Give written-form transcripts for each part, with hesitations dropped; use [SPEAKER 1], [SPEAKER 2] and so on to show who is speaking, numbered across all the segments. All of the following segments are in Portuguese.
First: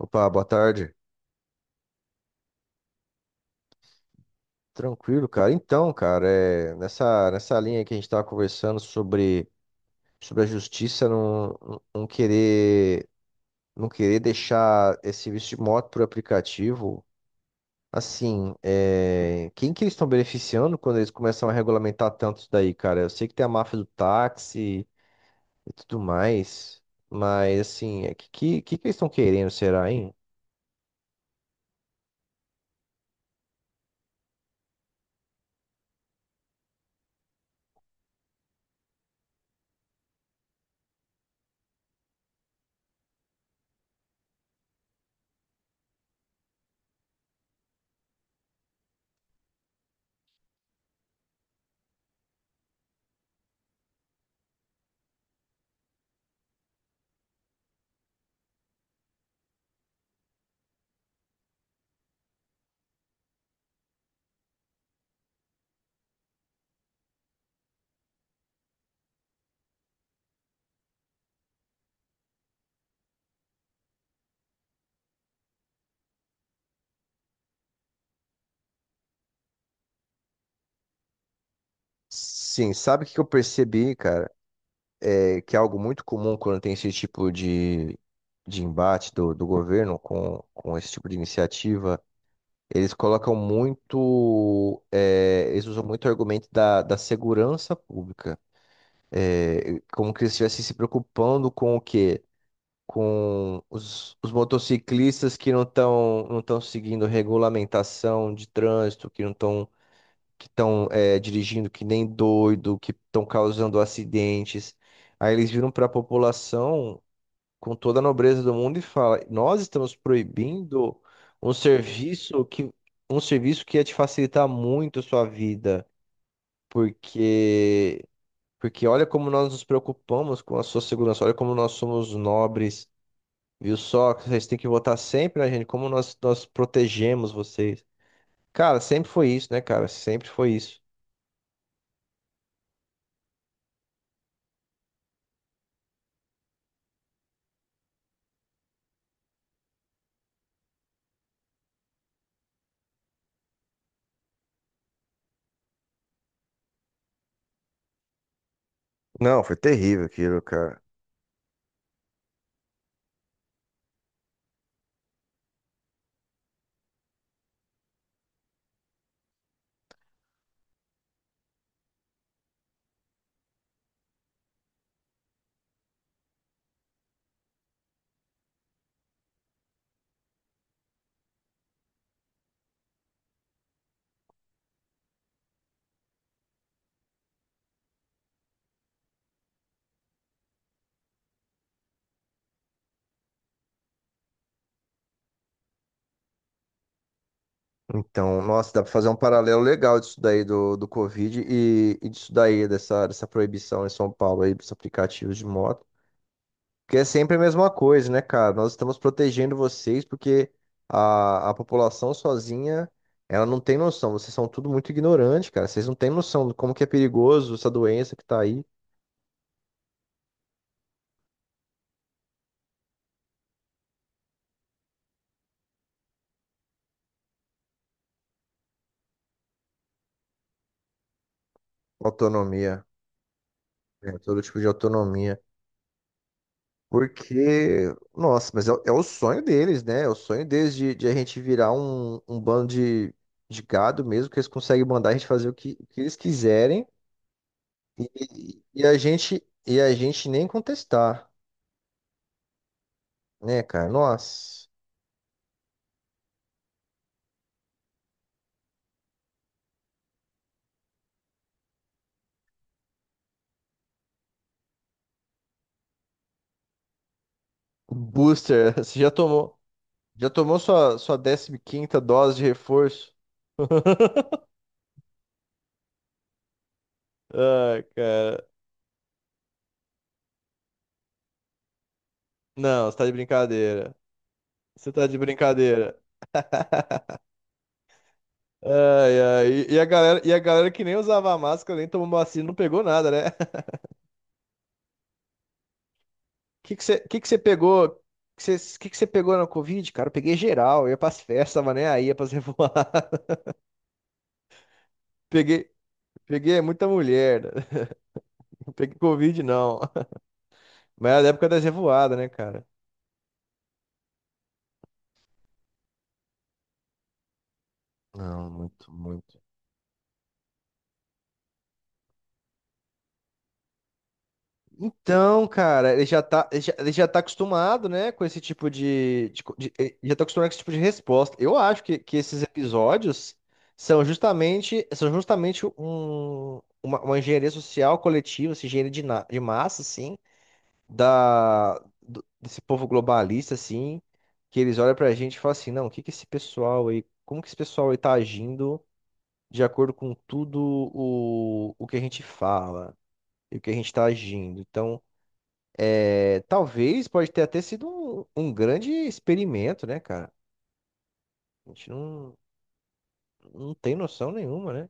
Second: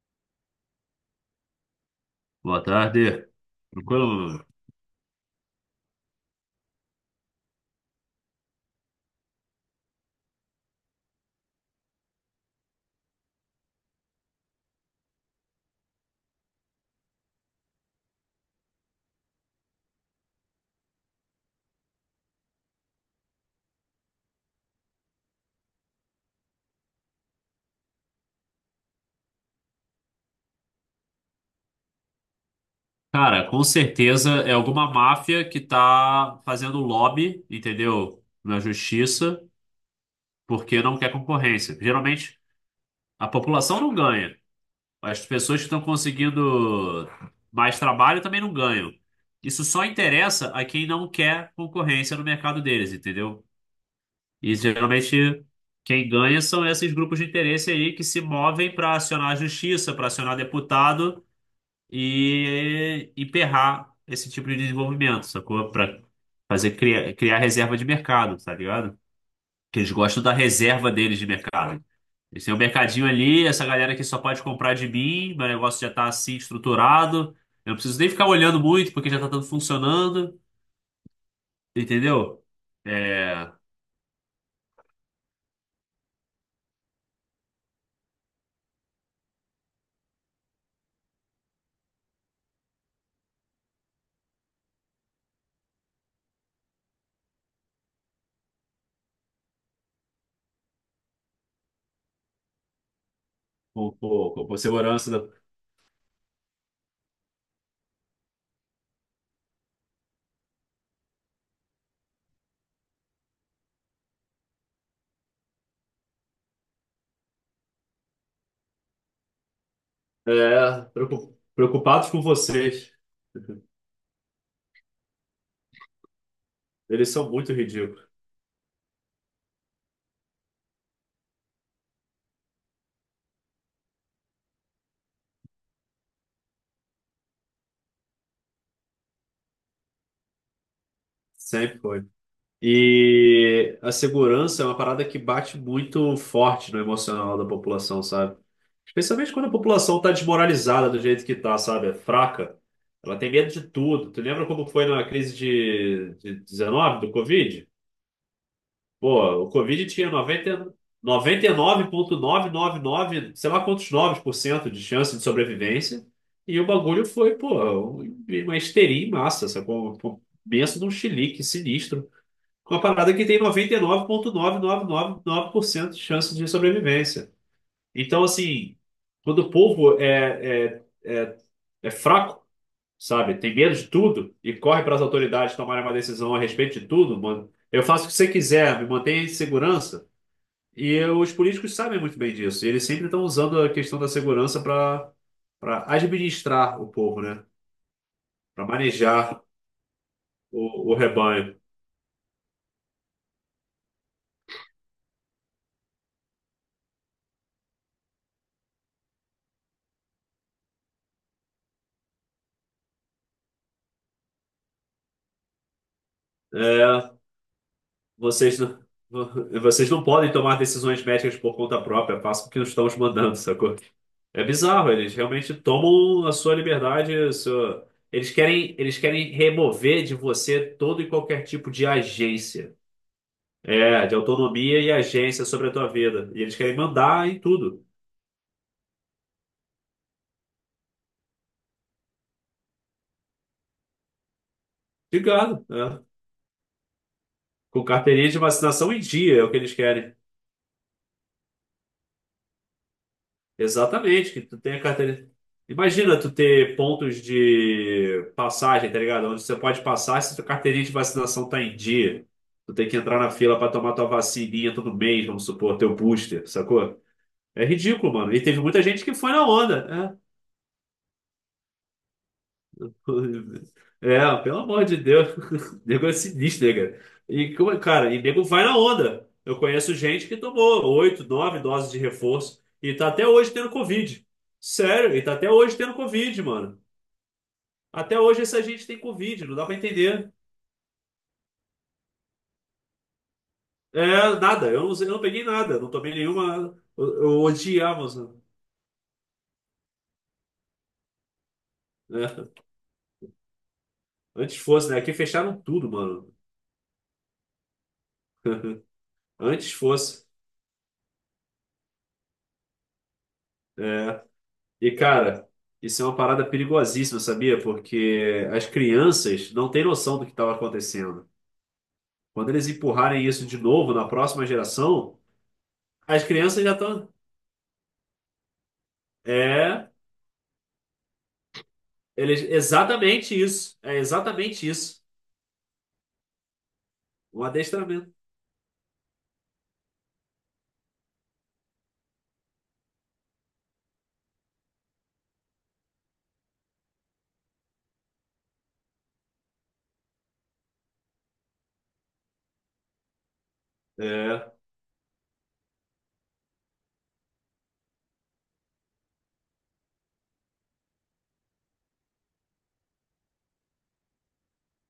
[SPEAKER 1] Opa, boa tarde.
[SPEAKER 2] Boa tarde. Tranquilo?
[SPEAKER 1] Tranquilo, cara. Então, cara, nessa linha que a gente estava conversando sobre a justiça não querer deixar esse serviço de moto por aplicativo, assim, quem que eles estão beneficiando quando eles começam a regulamentar tanto isso daí, cara? Eu sei que tem a máfia do táxi e tudo mais, mas, assim, que eles estão querendo, será, hein?
[SPEAKER 2] Cara, com certeza é alguma máfia que tá fazendo lobby, entendeu? Na justiça, porque não quer concorrência. Geralmente a população não ganha. As pessoas que estão conseguindo mais trabalho também não ganham. Isso só interessa a quem não quer concorrência no mercado deles, entendeu? E geralmente quem ganha são esses grupos de interesse aí que se movem para acionar a justiça, para acionar deputado e emperrar esse tipo de desenvolvimento, sacou? Para fazer criar reserva de mercado, tá ligado? Que eles gostam da reserva deles de mercado. Eles têm um mercadinho ali, essa galera que só pode comprar de mim, meu negócio já tá assim estruturado, eu não preciso nem ficar olhando muito porque já tá tudo funcionando, entendeu?
[SPEAKER 1] Sim, sabe o que que eu
[SPEAKER 2] É,
[SPEAKER 1] percebi, cara? Que é algo muito comum quando tem esse tipo de embate do governo com esse tipo de iniciativa. Eles colocam muito, eles usam muito o argumento da segurança pública. É como que eles estivessem se preocupando com o quê? Com
[SPEAKER 2] com,
[SPEAKER 1] os
[SPEAKER 2] com, com- com segurança, né?
[SPEAKER 1] motociclistas que não estão seguindo regulamentação de trânsito, que estão dirigindo que nem doido, que estão causando acidentes. Aí eles viram para a população com toda a nobreza do mundo e fala: "Nós estamos
[SPEAKER 2] É,
[SPEAKER 1] proibindo um
[SPEAKER 2] preocupados com
[SPEAKER 1] serviço que
[SPEAKER 2] vocês.
[SPEAKER 1] um serviço que ia te facilitar muito a sua vida,
[SPEAKER 2] Eles são muito
[SPEAKER 1] porque
[SPEAKER 2] ridículos.
[SPEAKER 1] olha como nós nos preocupamos com a sua segurança, olha como nós somos nobres, viu só? Vocês têm que votar sempre na gente, como nós protegemos vocês." Cara, sempre foi isso, né, cara? Sempre foi isso.
[SPEAKER 2] Sempre foi. E a segurança é uma parada que bate muito forte no emocional da população, sabe? Especialmente quando a população tá desmoralizada do jeito que tá, sabe? É fraca. Ela tem medo de tudo. Tu lembra como foi na crise de 19 do Covid? Pô,
[SPEAKER 1] Não,
[SPEAKER 2] o
[SPEAKER 1] foi
[SPEAKER 2] Covid
[SPEAKER 1] terrível
[SPEAKER 2] tinha
[SPEAKER 1] aquilo, cara.
[SPEAKER 2] 90, nove sei lá quantos 9% de chance de sobrevivência. E o bagulho foi, pô, uma histeria em massa, sacou? Um penso num chilique sinistro. Uma parada que tem 99,999% de chance de sobrevivência. Então, assim, quando o povo é fraco, sabe? Tem medo de tudo e corre para as autoridades tomarem uma decisão a respeito de tudo, mano. Eu faço o que você quiser, me mantenha em segurança. Os políticos sabem muito bem disso. E eles sempre estão usando a questão da segurança para administrar o povo, né?
[SPEAKER 1] Então,
[SPEAKER 2] Para
[SPEAKER 1] nossa, dá pra fazer um
[SPEAKER 2] manejar
[SPEAKER 1] paralelo legal disso daí do
[SPEAKER 2] o
[SPEAKER 1] Covid
[SPEAKER 2] rebanho.
[SPEAKER 1] e disso daí, dessa proibição em São Paulo aí dos aplicativos de moto. Porque é sempre a mesma coisa, né, cara? Nós estamos protegendo vocês porque a população sozinha, ela não tem noção. Vocês são tudo muito ignorantes, cara. Vocês não têm noção de como que é
[SPEAKER 2] É.
[SPEAKER 1] perigoso essa doença que tá
[SPEAKER 2] Vocês
[SPEAKER 1] aí.
[SPEAKER 2] não, vocês não podem tomar decisões médicas por conta própria, façam o que estão os mandando, sacou? É bizarro, eles realmente tomam a sua liberdade, eles querem remover de você todo e qualquer tipo de agência,
[SPEAKER 1] Autonomia,
[SPEAKER 2] de
[SPEAKER 1] né? Todo tipo de
[SPEAKER 2] autonomia e
[SPEAKER 1] autonomia.
[SPEAKER 2] agência sobre a tua vida. E eles querem mandar em tudo,
[SPEAKER 1] Porque, nossa, é o sonho deles, né? É o sonho deles de a gente virar um bando de gado mesmo, que eles conseguem mandar a gente fazer
[SPEAKER 2] ligado,
[SPEAKER 1] o que
[SPEAKER 2] né?
[SPEAKER 1] eles quiserem
[SPEAKER 2] Com carteirinha de
[SPEAKER 1] e
[SPEAKER 2] vacinação
[SPEAKER 1] a
[SPEAKER 2] em dia,
[SPEAKER 1] gente,
[SPEAKER 2] é o que eles
[SPEAKER 1] e a
[SPEAKER 2] querem.
[SPEAKER 1] gente nem contestar, né, cara?
[SPEAKER 2] Exatamente, que tu
[SPEAKER 1] Nossa.
[SPEAKER 2] tem a carteira. Imagina tu ter pontos de passagem, tá ligado? Onde você pode passar se tua carteirinha de vacinação tá em dia. Tu tem que entrar na fila pra tomar tua vacininha todo mês, vamos supor, teu booster, sacou? É ridículo, mano. E teve
[SPEAKER 1] Booster,
[SPEAKER 2] muita
[SPEAKER 1] você
[SPEAKER 2] gente que foi na onda, né?
[SPEAKER 1] já tomou sua décima quinta dose de reforço?
[SPEAKER 2] É, pelo amor de Deus. Nego é sinistro, né, cara? E,
[SPEAKER 1] Ah,
[SPEAKER 2] cara, e
[SPEAKER 1] cara.
[SPEAKER 2] nego vai na onda. Eu conheço gente que tomou oito, nove doses de reforço
[SPEAKER 1] Não,
[SPEAKER 2] e
[SPEAKER 1] você tá
[SPEAKER 2] tá
[SPEAKER 1] de
[SPEAKER 2] até hoje tendo
[SPEAKER 1] brincadeira.
[SPEAKER 2] Covid.
[SPEAKER 1] Você tá
[SPEAKER 2] Sério,
[SPEAKER 1] de
[SPEAKER 2] e tá até hoje tendo
[SPEAKER 1] brincadeira.
[SPEAKER 2] Covid, mano. Até hoje essa gente tem
[SPEAKER 1] Ai,
[SPEAKER 2] Covid,
[SPEAKER 1] ai.
[SPEAKER 2] não dá
[SPEAKER 1] E
[SPEAKER 2] pra
[SPEAKER 1] e a galera, e
[SPEAKER 2] entender.
[SPEAKER 1] a galera que nem usava máscara, nem tomou vacina, não pegou nada, né?
[SPEAKER 2] É, nada, eu não peguei nada, não tomei
[SPEAKER 1] O que
[SPEAKER 2] nenhuma.
[SPEAKER 1] que você
[SPEAKER 2] Eu, eu
[SPEAKER 1] pegou? O
[SPEAKER 2] odiava, mano.
[SPEAKER 1] que você que que você pegou na Covid, cara? Eu peguei geral, eu ia pras festas, tava nem aí, ia pras
[SPEAKER 2] É,
[SPEAKER 1] revoadas.
[SPEAKER 2] antes fosse, né? Aqui fecharam
[SPEAKER 1] Peguei,
[SPEAKER 2] tudo, mano.
[SPEAKER 1] Peguei muita mulher, né? Não peguei Covid,
[SPEAKER 2] Antes
[SPEAKER 1] não.
[SPEAKER 2] fosse.
[SPEAKER 1] Mas era a época das revoadas, né, cara?
[SPEAKER 2] É. E, cara, isso é uma parada perigosíssima, sabia? Porque
[SPEAKER 1] Não,
[SPEAKER 2] as
[SPEAKER 1] muito, muito.
[SPEAKER 2] crianças não têm noção do que estava acontecendo. Quando eles empurrarem isso de novo na próxima geração,
[SPEAKER 1] Então, cara, ele já
[SPEAKER 2] as
[SPEAKER 1] tá, ele
[SPEAKER 2] crianças já
[SPEAKER 1] já, ele já
[SPEAKER 2] estão.
[SPEAKER 1] tá acostumado, né, com esse tipo
[SPEAKER 2] É,
[SPEAKER 1] ele já tá acostumado com esse tipo de resposta. Eu acho que esses episódios
[SPEAKER 2] exatamente isso. É exatamente isso.
[SPEAKER 1] são justamente uma
[SPEAKER 2] Um
[SPEAKER 1] engenharia social
[SPEAKER 2] adestramento.
[SPEAKER 1] coletiva, assim, de massa, assim, desse povo globalista, assim, que eles olham pra gente e falam assim, não, o que que esse pessoal aí, como que esse pessoal aí tá agindo de acordo com tudo o que a gente fala e o que a gente tá
[SPEAKER 2] É,
[SPEAKER 1] agindo. Então talvez pode ter até sido um grande experimento, né, cara? A gente não, não tem noção nenhuma, né?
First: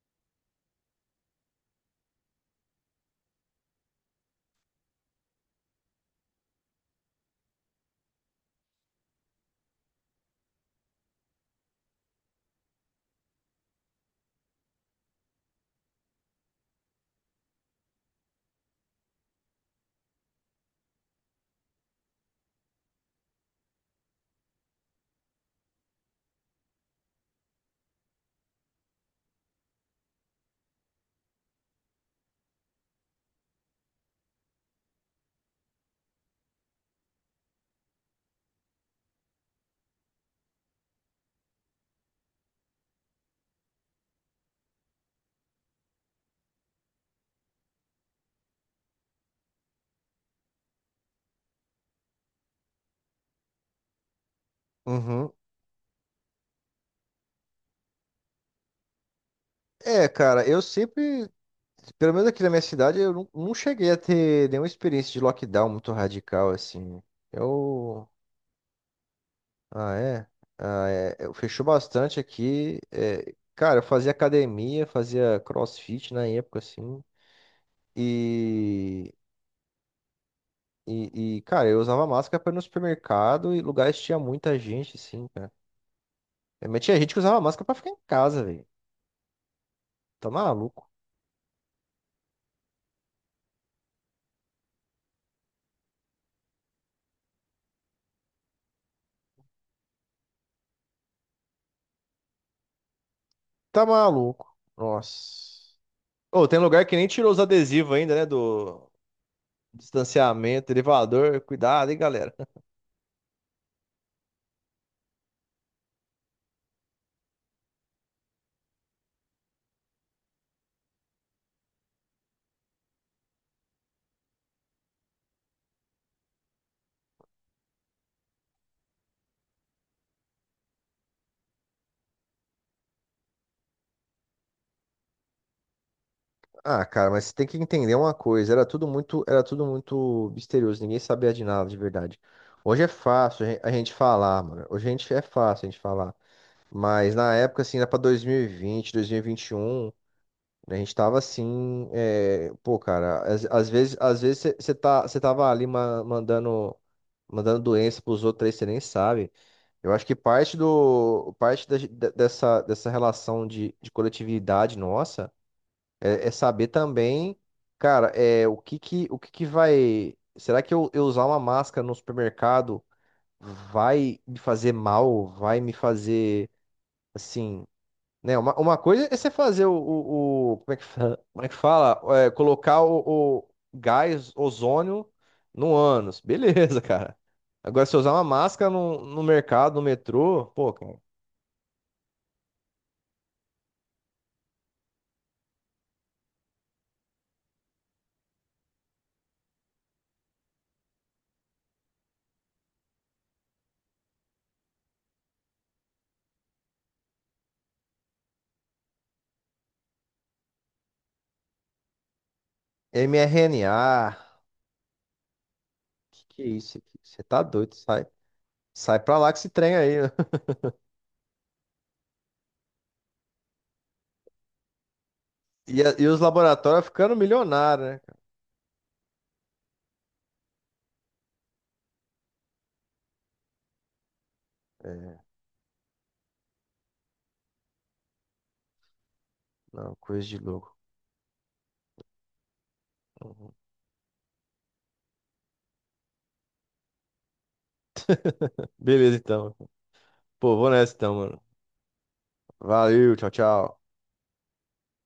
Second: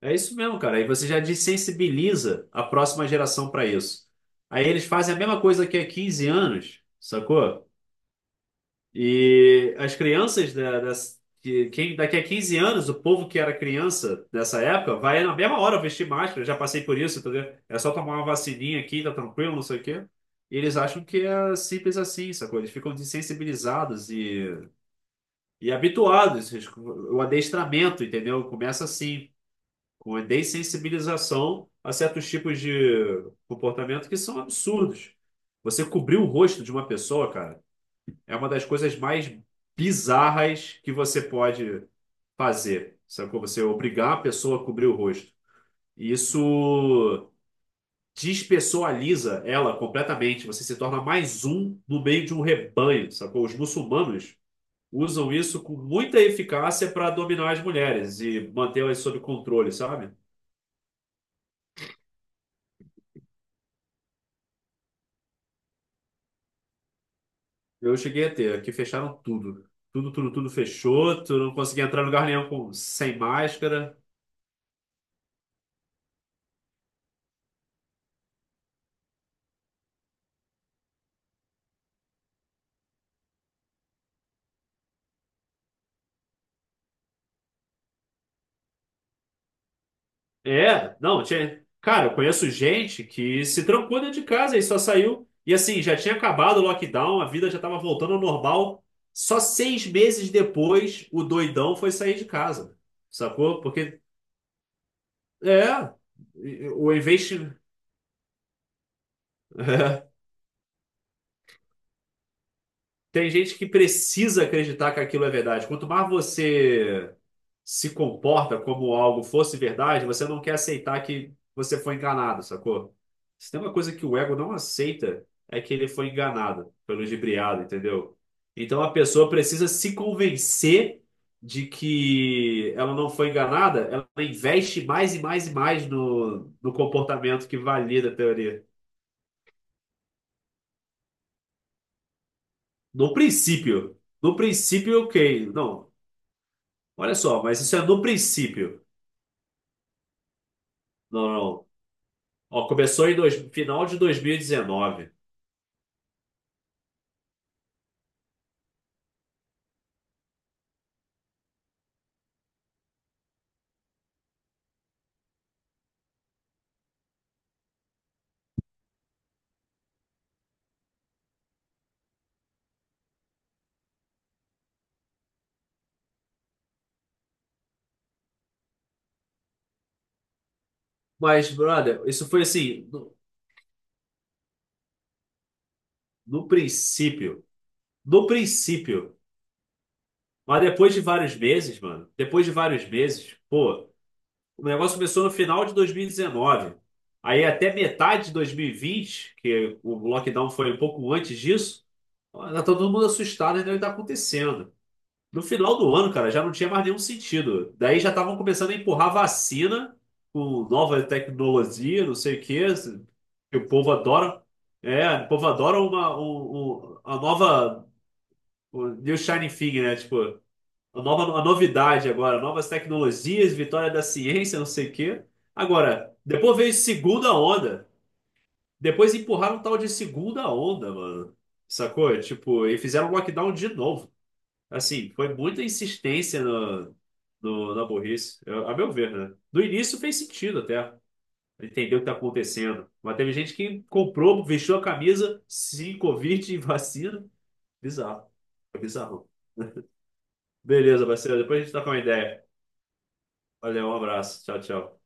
[SPEAKER 2] é isso mesmo, cara. Aí você já desensibiliza a próxima geração para isso. Aí eles fazem a mesma coisa que há 15 anos, sacou? E as crianças da, das- que, quem, daqui a 15 anos, o povo que era criança nessa época, vai na mesma hora vestir máscara. Eu já passei por isso, entendeu? É só tomar uma vacininha aqui, tá tranquilo, não sei o quê. E eles acham que é simples assim, sacou? Eles ficam desensibilizados e habituados. O adestramento, entendeu? Começa assim, com a dessensibilização a certos tipos de comportamento que são absurdos. Você cobrir o rosto de uma pessoa, cara. É uma das coisas mais bizarras que você pode fazer. Sacou? Você obrigar a pessoa a cobrir o rosto. E isso despessoaliza ela completamente. Você se torna mais um no meio de um rebanho, sacou? Os muçulmanos usam
[SPEAKER 1] Uhum.
[SPEAKER 2] isso com muita eficácia para dominar as mulheres e mantê-las sob controle,
[SPEAKER 1] É,
[SPEAKER 2] sabe?
[SPEAKER 1] cara, eu sempre, pelo menos aqui na minha cidade, eu não, não cheguei a ter nenhuma experiência de lockdown muito radical, assim.
[SPEAKER 2] Eu
[SPEAKER 1] Eu.
[SPEAKER 2] cheguei a ter, aqui fecharam tudo.
[SPEAKER 1] Ah,
[SPEAKER 2] Tudo,
[SPEAKER 1] é?
[SPEAKER 2] tudo, tudo
[SPEAKER 1] Ah, é.
[SPEAKER 2] fechou.
[SPEAKER 1] Eu
[SPEAKER 2] Tu não
[SPEAKER 1] fechou
[SPEAKER 2] conseguia entrar em
[SPEAKER 1] bastante
[SPEAKER 2] lugar nenhum com,
[SPEAKER 1] aqui.
[SPEAKER 2] sem
[SPEAKER 1] Cara, eu
[SPEAKER 2] máscara.
[SPEAKER 1] fazia academia, fazia crossfit na época, assim. E. Cara, eu usava máscara para ir no supermercado e lugares que tinha muita gente, assim, cara. Mas tinha gente que usava máscara pra ficar em casa, velho. Tá maluco.
[SPEAKER 2] É, não, tinha. Cara, eu conheço gente que se trancou dentro de casa e só saiu. E assim, já tinha acabado o lockdown, a vida já estava voltando ao normal. Só 6 meses depois, o doidão foi sair de casa. Sacou?
[SPEAKER 1] Tá
[SPEAKER 2] Porque,
[SPEAKER 1] maluco. Nossa.
[SPEAKER 2] é,
[SPEAKER 1] Ô, tem lugar
[SPEAKER 2] o
[SPEAKER 1] que nem tirou os
[SPEAKER 2] investimento.
[SPEAKER 1] adesivos ainda, né? Do distanciamento, elevador. Cuidado, hein, galera.
[SPEAKER 2] Tem gente que precisa acreditar que aquilo é verdade. Quanto mais você se comporta como algo fosse verdade, você não quer aceitar que você foi enganado, sacou? Se tem uma coisa que o ego não aceita, é que ele foi enganado, foi ludibriado, entendeu? Então a pessoa precisa se convencer de que ela não foi enganada, ela investe mais e mais e mais no
[SPEAKER 1] Ah, cara, mas você tem
[SPEAKER 2] comportamento
[SPEAKER 1] que
[SPEAKER 2] que
[SPEAKER 1] entender
[SPEAKER 2] valida
[SPEAKER 1] uma
[SPEAKER 2] a
[SPEAKER 1] coisa.
[SPEAKER 2] teoria.
[SPEAKER 1] Era tudo muito misterioso. Ninguém sabia de nada, de verdade. Hoje é
[SPEAKER 2] No
[SPEAKER 1] fácil a gente
[SPEAKER 2] princípio. No
[SPEAKER 1] falar, mano. Hoje a
[SPEAKER 2] princípio,
[SPEAKER 1] gente é
[SPEAKER 2] ok.
[SPEAKER 1] fácil a gente
[SPEAKER 2] Não,
[SPEAKER 1] falar.
[SPEAKER 2] olha
[SPEAKER 1] Mas na
[SPEAKER 2] só, mas
[SPEAKER 1] época,
[SPEAKER 2] isso
[SPEAKER 1] assim,
[SPEAKER 2] é
[SPEAKER 1] era pra
[SPEAKER 2] no princípio.
[SPEAKER 1] 2020, 2021. A gente tava
[SPEAKER 2] Não, não.
[SPEAKER 1] assim, é,
[SPEAKER 2] Ó,
[SPEAKER 1] pô,
[SPEAKER 2] começou em
[SPEAKER 1] cara,
[SPEAKER 2] dois, final de
[SPEAKER 1] às vezes você
[SPEAKER 2] 2019.
[SPEAKER 1] você tava ali mandando, mandando doença pros outros aí, você nem sabe. Eu acho que parte do, parte da- de- dessa, dessa relação de coletividade nossa é saber também, cara, o que que vai, será que eu usar uma máscara no supermercado vai me fazer mal? Vai me fazer, assim, né? Uma coisa é você fazer como é que fala? Como é
[SPEAKER 2] Mas,
[SPEAKER 1] que
[SPEAKER 2] brother,
[SPEAKER 1] fala?
[SPEAKER 2] isso
[SPEAKER 1] É,
[SPEAKER 2] foi
[SPEAKER 1] colocar
[SPEAKER 2] assim, no,
[SPEAKER 1] o gás ozônio no ânus.
[SPEAKER 2] no
[SPEAKER 1] Beleza, cara.
[SPEAKER 2] princípio.
[SPEAKER 1] Agora, se eu usar uma
[SPEAKER 2] No
[SPEAKER 1] máscara
[SPEAKER 2] princípio.
[SPEAKER 1] no mercado, no metrô,
[SPEAKER 2] Mas
[SPEAKER 1] pô,
[SPEAKER 2] depois
[SPEAKER 1] cara,
[SPEAKER 2] de vários meses, mano, depois de vários meses, pô, o negócio começou no final de 2019. Aí até metade de 2020, que o lockdown foi um pouco antes disso, ó, tá todo mundo assustado, né? O que tá acontecendo? No final do ano, cara, já não tinha mais nenhum sentido. Daí já estavam começando a empurrar vacina com nova tecnologia, não sei o quê, que o povo
[SPEAKER 1] mRNA.
[SPEAKER 2] adora. É, o povo adora uma,
[SPEAKER 1] Que é isso aqui?
[SPEAKER 2] a
[SPEAKER 1] Você tá doido,
[SPEAKER 2] nova,
[SPEAKER 1] sai.
[SPEAKER 2] o
[SPEAKER 1] Sai
[SPEAKER 2] New
[SPEAKER 1] pra lá que
[SPEAKER 2] Shining
[SPEAKER 1] esse trem
[SPEAKER 2] Thing, né?
[SPEAKER 1] aí.
[SPEAKER 2] Tipo, a novidade agora, novas tecnologias, vitória da ciência, não sei o quê.
[SPEAKER 1] E, e
[SPEAKER 2] Agora,
[SPEAKER 1] os
[SPEAKER 2] depois veio
[SPEAKER 1] laboratórios ficando
[SPEAKER 2] segunda onda.
[SPEAKER 1] milionários, né?
[SPEAKER 2] Depois empurraram um tal de segunda onda, mano. Sacou? Tipo, e fizeram lockdown de novo. Assim,
[SPEAKER 1] É,
[SPEAKER 2] foi muita insistência no, no, na burrice, a meu ver, né? No
[SPEAKER 1] não,
[SPEAKER 2] início fez
[SPEAKER 1] coisa de
[SPEAKER 2] sentido
[SPEAKER 1] louco.
[SPEAKER 2] até entender o que tá acontecendo. Mas teve
[SPEAKER 1] Uhum.
[SPEAKER 2] gente que comprou, vestiu a camisa, se Covid e vacina. Bizarro. É
[SPEAKER 1] Beleza,
[SPEAKER 2] bizarro.
[SPEAKER 1] então. Pô, vou nessa
[SPEAKER 2] Beleza,
[SPEAKER 1] então,
[SPEAKER 2] parceiro.
[SPEAKER 1] mano.
[SPEAKER 2] Depois a gente tá com uma ideia.
[SPEAKER 1] Valeu, tchau, tchau.
[SPEAKER 2] Valeu, um abraço. Tchau, tchau.